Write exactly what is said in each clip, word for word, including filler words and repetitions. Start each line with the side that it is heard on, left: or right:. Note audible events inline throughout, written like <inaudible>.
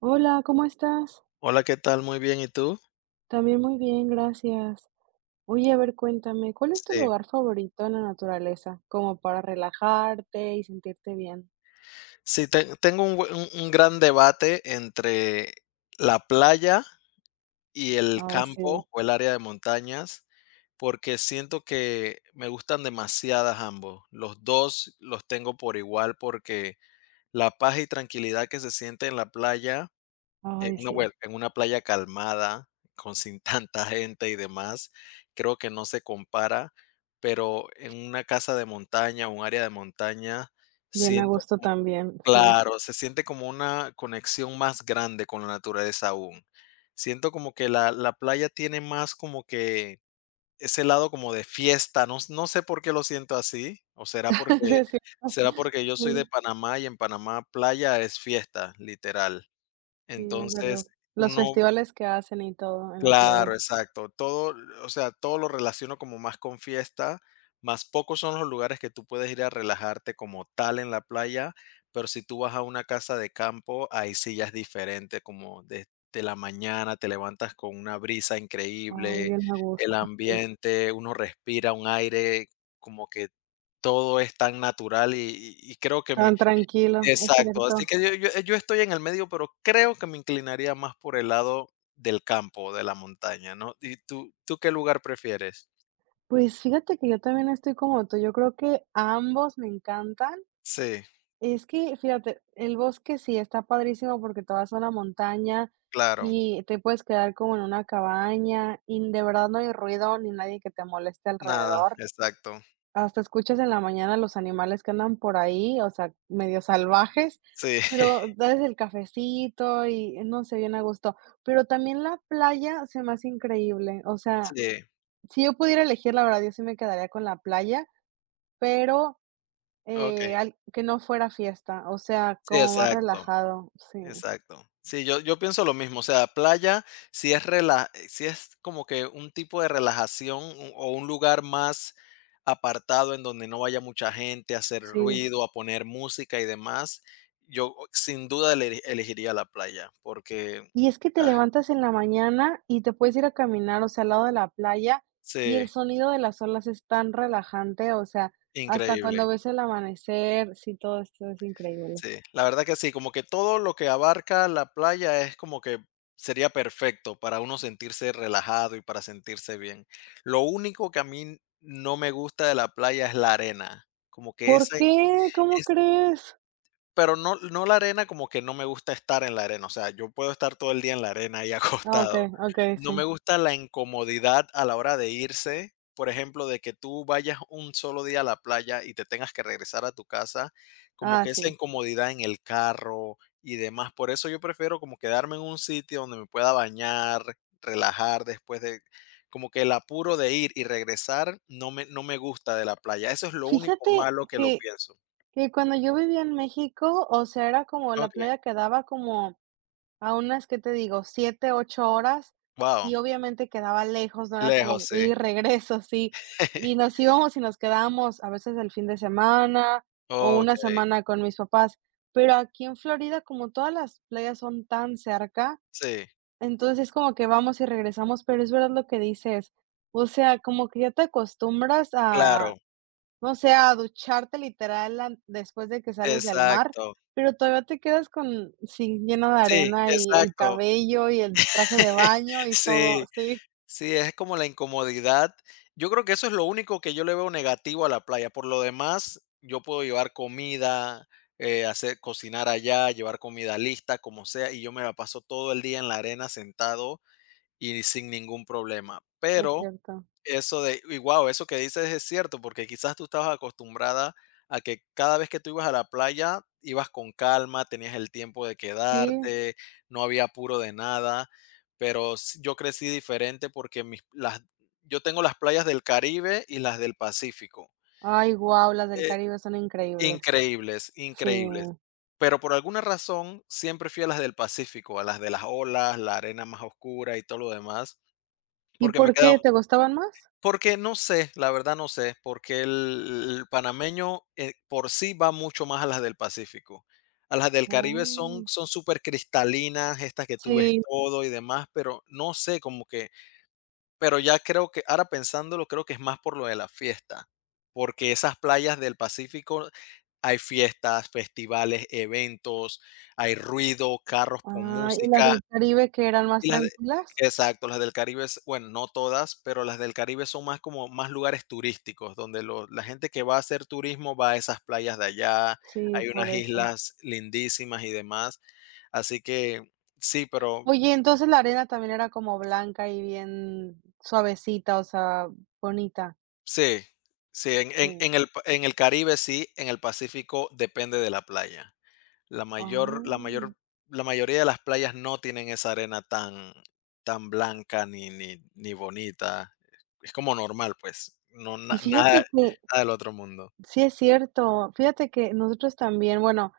right: Hola, ¿cómo estás?
left: Hola, ¿qué tal? Muy bien, ¿y tú?
right: También muy bien, gracias. Oye, a ver, cuéntame, ¿cuál es tu
left: Sí.
right: lugar favorito en la naturaleza? Como para relajarte y sentirte bien.
left: Sí, ten tengo un bue un un gran debate entre la playa y el
right: Ay, sí,
left: campo o el área de montañas, porque siento que me gustan demasiadas ambos. Los dos los tengo por igual, porque la paz y tranquilidad que se siente en la playa. En
right: ay,
left: una
right: sí.
left: hue en una playa calmada, con sin <laughs> tanta gente y demás, creo que no se compara, pero en una casa de montaña, un área de montaña,
right: Bien a
left: siento.
right: gusto también, sí.
left: Claro, se siente como una conexión más grande con la naturaleza aún. Siento como que la la playa tiene más como que ese lado como de fiesta, no s no sé por qué lo siento así, o será
right: <laughs>
left: porque
right: Sí, sí.
left: será porque yo soy de
right: Sí,
left: Panamá y en Panamá playa es fiesta, literal.
right: sí, es verdad.
left: Entonces,
right: Los
left: uno.
right: festivales que hacen y todo en la playa.
left: Claro, exacto. Todo, o sea, todo lo relaciono como más con fiesta, más pocos son los lugares que tú puedes ir a relajarte como tal en la playa, pero si tú vas a una casa de campo, ahí sí ya es diferente, como desde la mañana te levantas con una brisa
right: Ay,
left: increíble,
right: bien a
left: el
right: gusto, sí.
left: ambiente, uno respira un aire, como que todo es tan natural y, y- y creo que me.
right: Tan tranquilo, es
left: Exacto, así
right: cierto.
left: que yo yo eh, yo estoy en el medio, pero creo que me inclinaría más por el lado del campo, de la montaña, ¿no? ¿Y tú tú qué lugar prefieres?
right: Pues fíjate que yo también estoy como tú, yo creo que ambos me encantan.
left: Sí,
right: Es que, fíjate, el bosque sí está padrísimo porque te vas a una montaña
left: claro,
right: y te puedes quedar como en una cabaña y de verdad no hay ruido ni nadie que te moleste
left: nada,
right: alrededor.
left: exacto.
right: Hasta escuchas en la mañana los animales que andan por ahí, o sea, medio salvajes,
left: Sí,
right: pero
left: <laughs>
right: desde el cafecito y eh, no sé, bien a gusto. Pero también la playa se me hace increíble. O sea,
left: sí,
right: si yo pudiera elegir, la verdad, yo sí me quedaría con la playa, pero eh,
left: okey,
right: al que no fuera fiesta, o sea,
left: sí,
right: como más
left: exacto.
right: relajado, sí,
left: Exacto. Sí, yo, yo pienso lo mismo. O sea, playa, si es rela, si es como que un tipo de relajación u- o un lugar más apartado en donde no vaya mucha gente a hacer
right: sí.
left: ruido, a poner música y demás, yo sin duda ele- elegiría la playa, porque.
right: Y es que te
left: Ah,
right: levantas en la mañana y te puedes ir a caminar, o sea, al lado de la playa, y el
left: sí,
right: sonido de las olas es tan relajante, o sea, hasta cuando
left: increíble.
right: ves el amanecer, sí, todo esto es increíble.
left: Sí, la verdad que sí, como que todo lo que abarca la playa es como que sería perfecto para uno sentirse relajado y para sentirse bien. Lo único que a mí no me gusta de la playa es la arena, como que
right: ¿Por
left: esa.
right: qué? ¿Cómo crees?
left: Pero no no la arena, como que no me gusta estar en la arena, o sea, yo puedo estar todo el día en la arena ahí <laughs>
right: Ah, okey,
left: acostado.
right: okey, sí.
left: No me gusta la incomodidad a la hora de irse, por ejemplo, de que tú vayas un solo día a la playa y te tengas que regresar a tu casa, como
right: Ah,
left: que esa
right: sí.
left: incomodidad en el carro y demás. Por eso yo prefiero como quedarme en un sitio donde me pueda bañar, relajar después de, como que el apuro de ir y regresar no me no me gusta de la playa. Eso es lo único
right: Fíjate
left: malo que lo
right: que
left: pienso.
right: que cuando yo vivía en México, o sea, era como la
left: Okey.
right: playa quedaba como a unas, ¿qué te digo? siete u ocho horas, y
left: Wow.
right: obviamente quedaba lejos, no era como
left: Lejos,
right: ir
left: sí.
right: y regreso, sí. Y
left: <laughs>
right: nos íbamos y nos quedábamos a veces el fin de semana o una
left: Okey,
right: semana con mis papás. Pero aquí en Florida, como todas las playas son tan cerca,
left: sí,
right: entonces es como que vamos y regresamos, pero es verdad lo que dices. O sea, como que ya te acostumbras a
left: claro,
right: o sea, ducharte literal an después de que sales del mar,
left: exacto.
right: pero todavía te quedas con sí, lleno de
left: Sí,
right: arena y el
left: exacto.
right: cabello y el traje de
left: <laughs>
right: baño y todo.
left: Sí,
right: Sí,
left: sí, es como la incomodidad. Yo creo que eso es lo único que yo le veo negativo a la playa. Por lo demás, yo puedo llevar comida, eh, hacer cocinar allá, llevar comida lista, como sea, y yo me la paso todo el día en la arena sentado y sin ningún problema.
right: es
left: Pero.
right: cierto.
left: Eso de, y guau, eso que dices es cierto, porque quizás tú estabas acostumbrada a que cada vez que tú ibas a la playa, ibas con calma, tenías el tiempo de
right: Sí.
left: quedarte, no había apuro de nada, pero s yo crecí diferente porque mis las yo tengo las playas del Caribe y las del Pacífico,
right: Ay, guau, las del
left: eh,
right: Caribe son increíbles.
left: increíbles,
right: Sí.
left: increíbles. Pero por alguna razón, siempre fui a las del Pacífico, a las de las olas, la arena más oscura y todo lo demás,
right: ¿Y
left: porque me
right: por
left: queda.
right: qué? ¿Te gustaban más?
left: Porque no sé, la verdad no sé, porque el el panameño, eh, por sí va mucho más a las del Pacífico. A las del Caribe son
right: Oh,
left: son súper cristalinas estas que tú ves
right: sí.
left: todo y demás, pero no sé, como que. Pero ya creo que ahora pensándolo, creo que es más por lo de la fiesta, porque esas playas del Pacífico hay fiestas, festivales, eventos, hay ruido, carros con
right: Ah, ¿y las
left: música.
right: del Caribe que eran más
left: Y las de.
right: tranquilas?
left: Exacto, las del Caribe s bueno, no todas, pero las del Caribe son más como más lugares turísticos, donde lo la gente que va a hacer turismo va a esas playas de allá,
right: Sí,
left: hay
right: por
left: unas
right: eso.
left: islas lindísimas y demás. Así que sí, pero
right: Oye, entonces la arena también era como blanca y bien suavecita, o sea, bonita.
left: sí, sí, en
right: Sí.
left: en en el pa- en el Caribe sí, en el Pacífico depende de la playa. La mayor la mayor
right: Ah,
left: la mayoría de las playas no tienen esa arena tan tan blanca ni ni ni bonita. Es como normal, pues, no
right: y
left: na
right: fíjate
left: nada
right: que
left: nada del otro mundo.
right: sí es cierto, fíjate que nosotros también, bueno,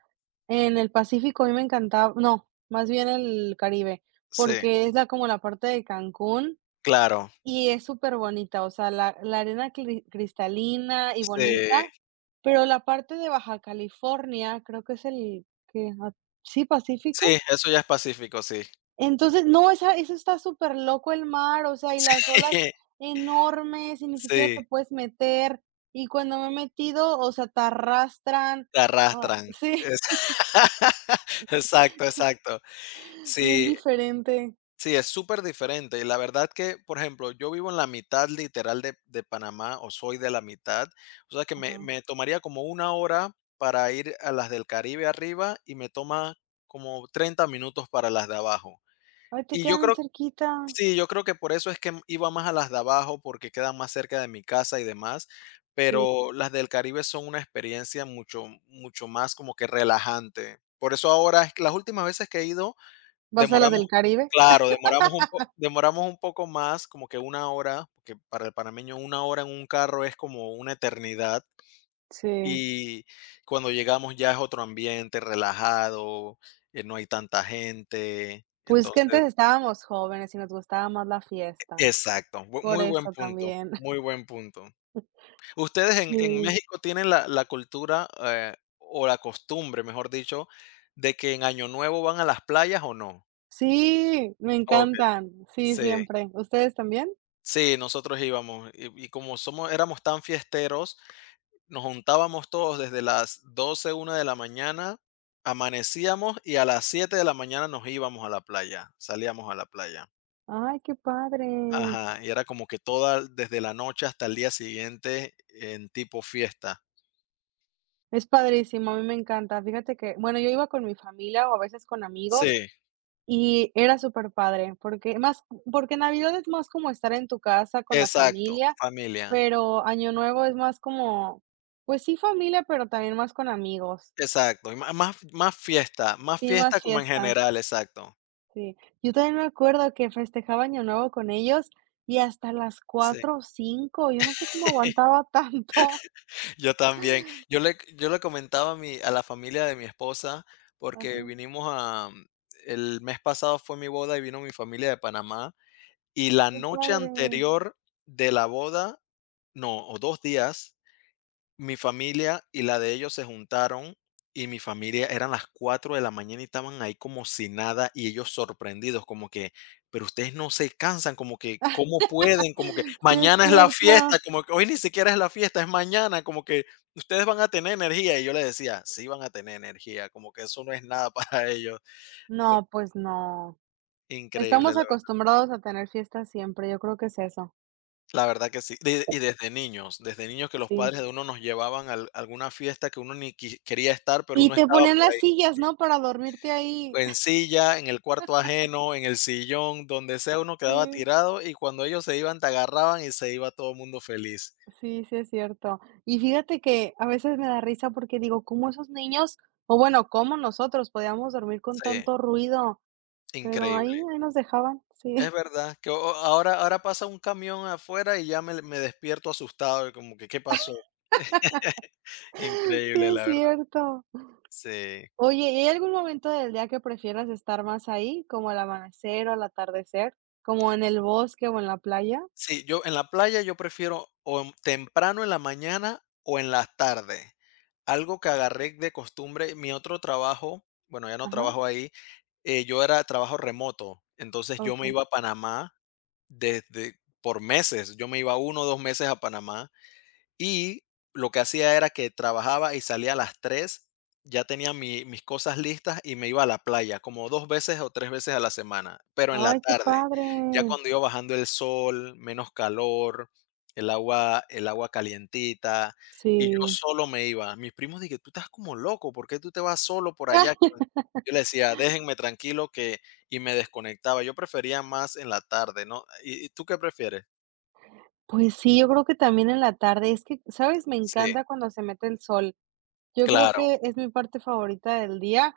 right: en el Pacífico a mí me encantaba, no, más bien el Caribe,
left: Sí,
right: porque es la como la parte de Cancún
left: claro.
right: y es superbonita, o sea, la la arena cri- cristalina y
left: Sí,
right: bonita, pero la parte de Baja California, creo que es el que ah, sí,
left: sí,
right: Pacífico.
left: eso ya es pacífico, sí.
right: Entonces, no, esa eso está súper loco el mar, o sea, y las olas
left: <laughs>
right: enormes, y ni siquiera te
left: Sí,
right: puedes meter, y cuando me he metido, o sea, te arrastran.
left: te
right: Ay,
left: arrastran.
right: sí,
left: Es <laughs> exacto, exacto.
right: <laughs> bien
left: Sí.
right: diferente.
left: Sí, es súper diferente. Y la verdad que, por ejemplo, yo vivo en la mitad literal de, de Panamá o soy de la mitad. O sea que me,
right: Ajá.
left: me tomaría como una hora para ir a las del Caribe arriba y me toma como treinta minutos para las de abajo.
right: Ay, te
left: Y
right: queda
left: yo
right: bien
left: creo,
right: cerquita.
left: sí, yo creo que por eso es que iba más a las de abajo porque quedan más cerca de mi casa y demás.
right: Sí.
left: Pero las del Caribe son una experiencia mucho, mucho más como que relajante. Por eso ahora, es que las últimas veces que he ido.
right: ¿Vas a las
left: Demoramos,
right: del Caribe?
left: claro, demoramos un po demoramos un poco más, como que una hora, que para el panameño una hora en un carro es como una eternidad,
right: Sí.
left: y cuando llegamos ya es otro ambiente relajado, eh, no hay tanta gente,
right: Pues, que
left: entonces.
right: antes estábamos jóvenes y nos gustaba más la fiesta,
left: Exacto, bu
right: por
left: muy buen
right: eso
left: punto,
right: también. <laughs>
left: muy buen punto. ¿Ustedes en en
right: Sí.
left: México tienen la la cultura, eh, o la costumbre, mejor dicho, de que en Año Nuevo van a las playas o no?
right: Sí, me
left: Okey,
right: encantan. Sí,
left: sí.
right: siempre. ¿Ustedes también?
left: Sí, nosotros íbamos y y como somos éramos tan fiesteros, nos juntábamos todos desde las doce una de la mañana, amanecíamos y a las siete de la mañana nos íbamos a la playa, salíamos a la playa.
right: Ay, qué padre.
left: Ajá, y era como que toda desde la noche hasta el día siguiente en tipo fiesta.
right: Es padrísimo, a mí me encanta. Fíjate que, bueno, yo iba con mi familia o a veces con amigos
left: Sí,
right: y era superpadre, porque más porque Navidad es más como estar en tu casa con la
left: exacto,
right: familia,
left: familia,
right: pero Año Nuevo es más como, pues sí familia, pero también más con amigos,
left: exacto, y má más más fiesta, más
right: sí,
left: fiesta
right: más
left: como en
right: fiesta,
left: general, exacto.
right: sí. Yo también me acuerdo que festejaba Año Nuevo con ellos y hasta las
left: Sí.
right: cuatro o cinco yo no sé cómo aguantaba <laughs> tanto.
left: Yo también. Yo le yo le comentaba a mi a la familia de mi esposa, porque
right: Ajá,
left: vinimos a mm, el mes pasado fue mi boda y vino mi familia de Panamá, y la
right: qué
left: noche
right: padre.
left: anterior de la boda, no, o dos días, mi familia y la de ellos se juntaron, y mi familia eran las cuatro de la mañana y estaban ahí como si nada, y ellos sorprendidos, como que: "Pero ustedes no se cansan", como que: "¿Cómo pueden?", como que:
right: <laughs> Sí, es
left: "Mañana es la
right: cierto.
left: fiesta", como que: "Hoy ni siquiera es la fiesta, es mañana", como que: "Ustedes van a tener energía", y yo les decía: "Sí van a tener energía", como que eso no es nada <laughs> para ellos, por
right: No, pues no.
left: increíble,
right: Estamos
left: la ver
right: acostumbrados a tener fiestas siempre, yo creo que es eso,
left: la verdad que sí. De y desde niños, desde niños que los
right: sí.
left: padres de uno nos llevaban a al alguna fiesta que uno ni qui quería estar, pero
right: Y
left: uno
right: te
left: estaba
right: ponían
left: por
right: las
left: ahí.
right: sillas, ¿no?, para dormirte ahí.
left: En
right: <laughs>
left: silla, en el cuarto ajeno, en el sillón, donde sea uno quedaba
right: Sí.
left: tirado y cuando ellos se iban te agarraban y se iba todo el mundo feliz.
right: Sí, sí es cierto. Y fíjate que a veces me da risa porque digo, ¿cómo esos niños? O bueno, cómo nosotros podíamos dormir con
left: Sí,
right: tanto ruido, pero
left: increíble.
right: ahí ahí nos dejaban.
left: Es
right: Sí,
left: verdad que o o ahora ahora pasa un camión afuera y ya me me despierto asustado, y como que, ¿qué pasó? <laughs>
right: <laughs> sí
left: Increíble,
right: es
left: la verdad.
right: cierto.
left: Sí.
right: Oye, ¿y hay algún momento del día que prefieras estar más ahí, como el amanecer o el atardecer, como en el bosque o en la playa?
left: Sí, yo en la playa yo prefiero o en temprano en la mañana o en las tardes. Algo que agarré de costumbre, mi otro trabajo, bueno, ya no
right: Ajá,
left: trabajo ahí, eh, yo era trabajo remoto, entonces yo me
right: okey.
left: iba a Panamá desde por meses, yo me iba uno o dos meses a Panamá y lo que hacía era que trabajaba y salía a las tres, ya tenía mi mis cosas listas y me iba a la playa, como dos veces o tres veces a la semana, pero en la
right: Ay, qué
left: tarde,
right: padre.
left: ya cuando iba bajando el sol, menos calor, el agua el agua calientita, y yo
right: Sí.
left: solo me iba. Mis primos de "Tú estás como loco, ¿por qué tú te vas solo por
right: Ah,
left: allá?". Yo le decía: "Déjenme tranquilo que", y me desconectaba. Yo prefería más en la tarde, ¿no? ¿Y y tú qué prefieres?
right: pues sí, yo creo que también en la tarde. Es que, ¿sabes? Me
left: Sí,
right: encanta cuando se mete el sol. Yo creo
left: claro,
right: que es mi parte favorita del día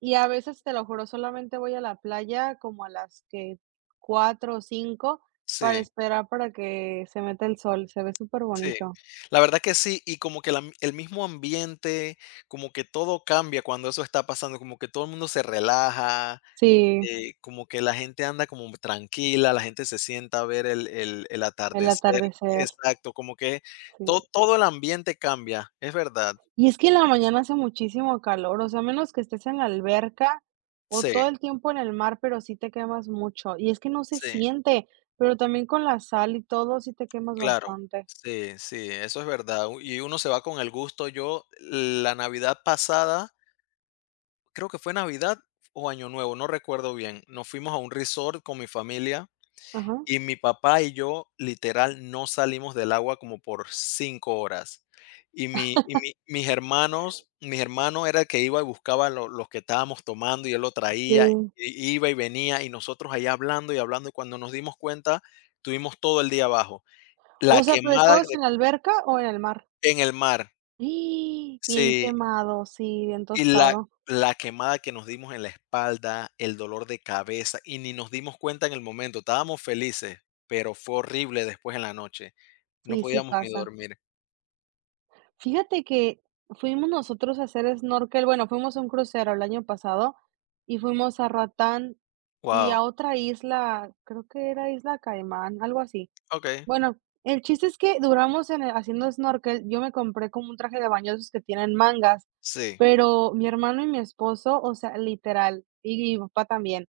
right: y a veces, te lo juro, solamente voy a la playa como a las que cuatro o cinco para
left: sí.
right: esperar para que se meta el sol. Se ve súper
left: Sí,
right: bonito.
left: la verdad que sí, y como que la m el mismo ambiente, como que todo cambia cuando eso está pasando, como que todo el mundo se relaja,
right: Sí,
left: eh, como que la gente anda como tranquila, la gente se sienta a ver el el el
right: el
left: atardecer.
right: atardecer,
left: Exacto, como que
right: sí.
left: to todo el ambiente cambia, es verdad.
right: Y es que en la mañana hace muchísimo calor, o sea, a menos que estés en la alberca o
left: Sí,
right: todo el tiempo en el mar, pero sí te quemas mucho. Y es que no se
left: sí,
right: siente, pero también con la sal y todo, sí te quemas
left: claro.
right: bastante.
left: Sí, sí, eso es verdad, u- y uno se va con el gusto. Yo la Navidad pasada, creo que fue Navidad o Año Nuevo, no recuerdo bien. Nos fuimos a un resort con mi familia
right: Ajá.
left: y mi papá y yo literal no salimos del agua como por cinco horas. Y, mi, y mi- mis hermanos, mis hermano era el que iba y buscaba lo- los que estábamos tomando y él lo traía,
right: Sí.
left: y iba y venía y nosotros ahí hablando y hablando y cuando nos dimos cuenta, tuvimos todo el día abajo. La
right: O sea, ¿pero
left: quemada
right: estabas
left: de-.
right: en la alberca o en el mar?
left: En el mar.
right: <gasps> ¡Ah! Bien
left: Sí.
right: quemado, sí, bien
left: Y la
right: tostado.
left: la quemada que nos dimos en la espalda, el dolor de cabeza, y ni nos dimos cuenta en el momento. Estábamos felices, pero fue horrible después en la noche. No
right: Sí, sí
left: podíamos ni
right: pasa.
left: dormir.
right: Fíjate que fuimos nosotros a hacer snorkel, bueno, fuimos a un crucero el año pasado y fuimos a Ratán y a
left: Guau,
right: otra isla, creo que era Isla Caimán, algo así.
left: okey,
right: Bueno, el chiste es que duramos en el- haciendo snorkel, yo me compré como un traje de baño de esos que tienen mangas,
left: sí,
right: pero mi hermano y mi esposo, o sea, literal, y mi papá también,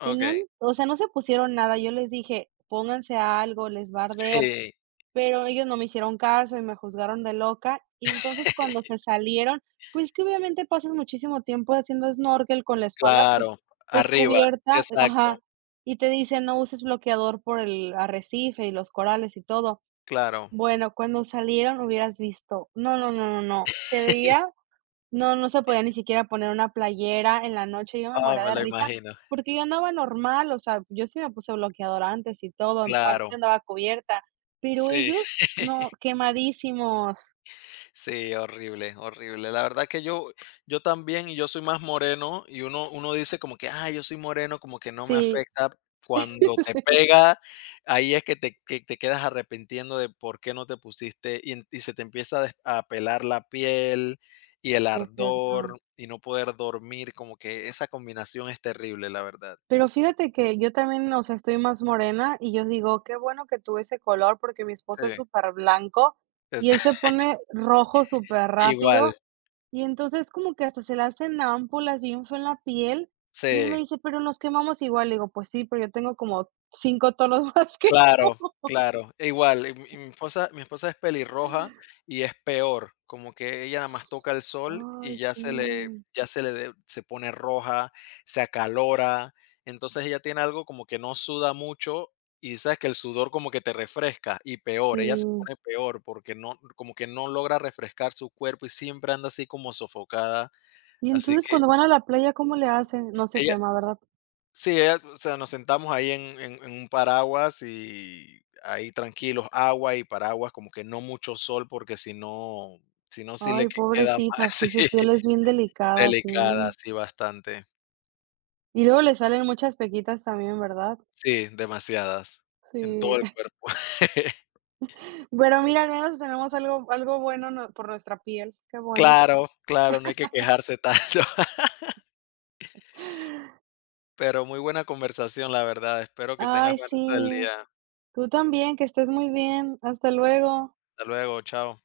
left: okey,
right: tenían, o sea, no se pusieron nada, yo les dije, pónganse algo, les va a arder.
left: sí,
right: Pero ellos no me hicieron caso y me juzgaron de loca, y entonces cuando
left: <laughs>
right: se salieron, pues, que obviamente pasas muchísimo tiempo haciendo snorkel con la espalda, pues,
left: claro, arriba,
right: descubierta
left: exacto,
right: ajá, y te dicen: "No uses bloqueador por el arrecife y los corales y todo".
left: claro.
right: Bueno, cuando salieron hubieras visto, no, no, no, no, no, se veía no, no se podía ni siquiera poner una playera en la noche, yo me
left: Ah,
right: moría
left: me
right: de
left: lo
right: risa,
left: imagino,
right: porque yo andaba normal, o sea, yo sí me puse bloqueador antes y todo, en parte
left: claro,
right: andaba cubierta, pero
left: sí.
right: ellos no, quemadísimos.
left: Sí, horrible, horrible. La verdad que yo, yo también, y yo soy más moreno, y uno, uno dice como que, ah, yo soy moreno, como que no me
right: Sí,
left: afecta.
right: <laughs> sí,
left: Cuando te
right: sí
left: pega, ahí es que te, que te quedas arrepintiendo de por qué no te pusiste, y, en- y se te empieza a, des- a pelar la piel y el
right: es cierto.
left: ardor y no poder dormir, como que esa combinación es terrible, la verdad.
right: Pero fíjate que yo también, o sea, estoy más morena y yo digo, qué bueno que tuve ese color porque mi esposo es
left: Sí.
right: súper blanco y
left: Es
right: él se
left: <laughs>
right: pone rojo súper rápido.
left: igual,
right: Y entonces como que hasta se le hacen ámpulas bien feo en la piel, y él me
left: sí.
right: dice: "Pero nos quemamos igual", le digo: "Pues sí, pero yo tengo como cinco tonos <laughs> más que".
left: Claro, claro. E igual, y mi y mi esposa mi esposa es pelirroja y es peor, como que ella nada más toca el sol y
right: Ay,
left: ya
right: sí,
left: se le ya se le de se pone roja, se acalora. Entonces, ella tiene algo como que no suda mucho y sabes que el sudor como que te refresca, y peor, ella se
right: sí.
left: pone peor porque no como que no logra refrescar su cuerpo y siempre anda así como sofocada.
right: Y
left: Así
right: entonces
left: que
right: cuando van a la playa, ¿cómo le hacen? No se
left: ella.
right: quema, ¿verdad?
left: Sí, ella, o sea, nos sentamos ahí en en en un paraguas y ahí tranquilos, agua y paraguas, como que no mucho sol, porque si no si no, sí le
right: Ay,
left: que queda mal
right: pobrecita,
left: <laughs> sí,
right: sí, su piel es bien delicada, sí.
left: delicada, sí, bastante.
right: Y luego le salen muchas pequitas también, ¿verdad?
left: Sí, demasiadas, en todo
right: Sí.
left: el
right: <laughs>
left: cuerpo. <laughs>
right: Pero mira, al menos tenemos algo algo bueno no por nuestra piel, qué bueno.
left: Claro, claro, no hay que quejarse tanto. <laughs> Pero muy buena conversación, la verdad. Espero que tengas
right: Ay,
left: buen resto del
right: sí.
left: día.
right: Tú también, que estés muy bien. Hasta luego.
left: Hasta luego, chao.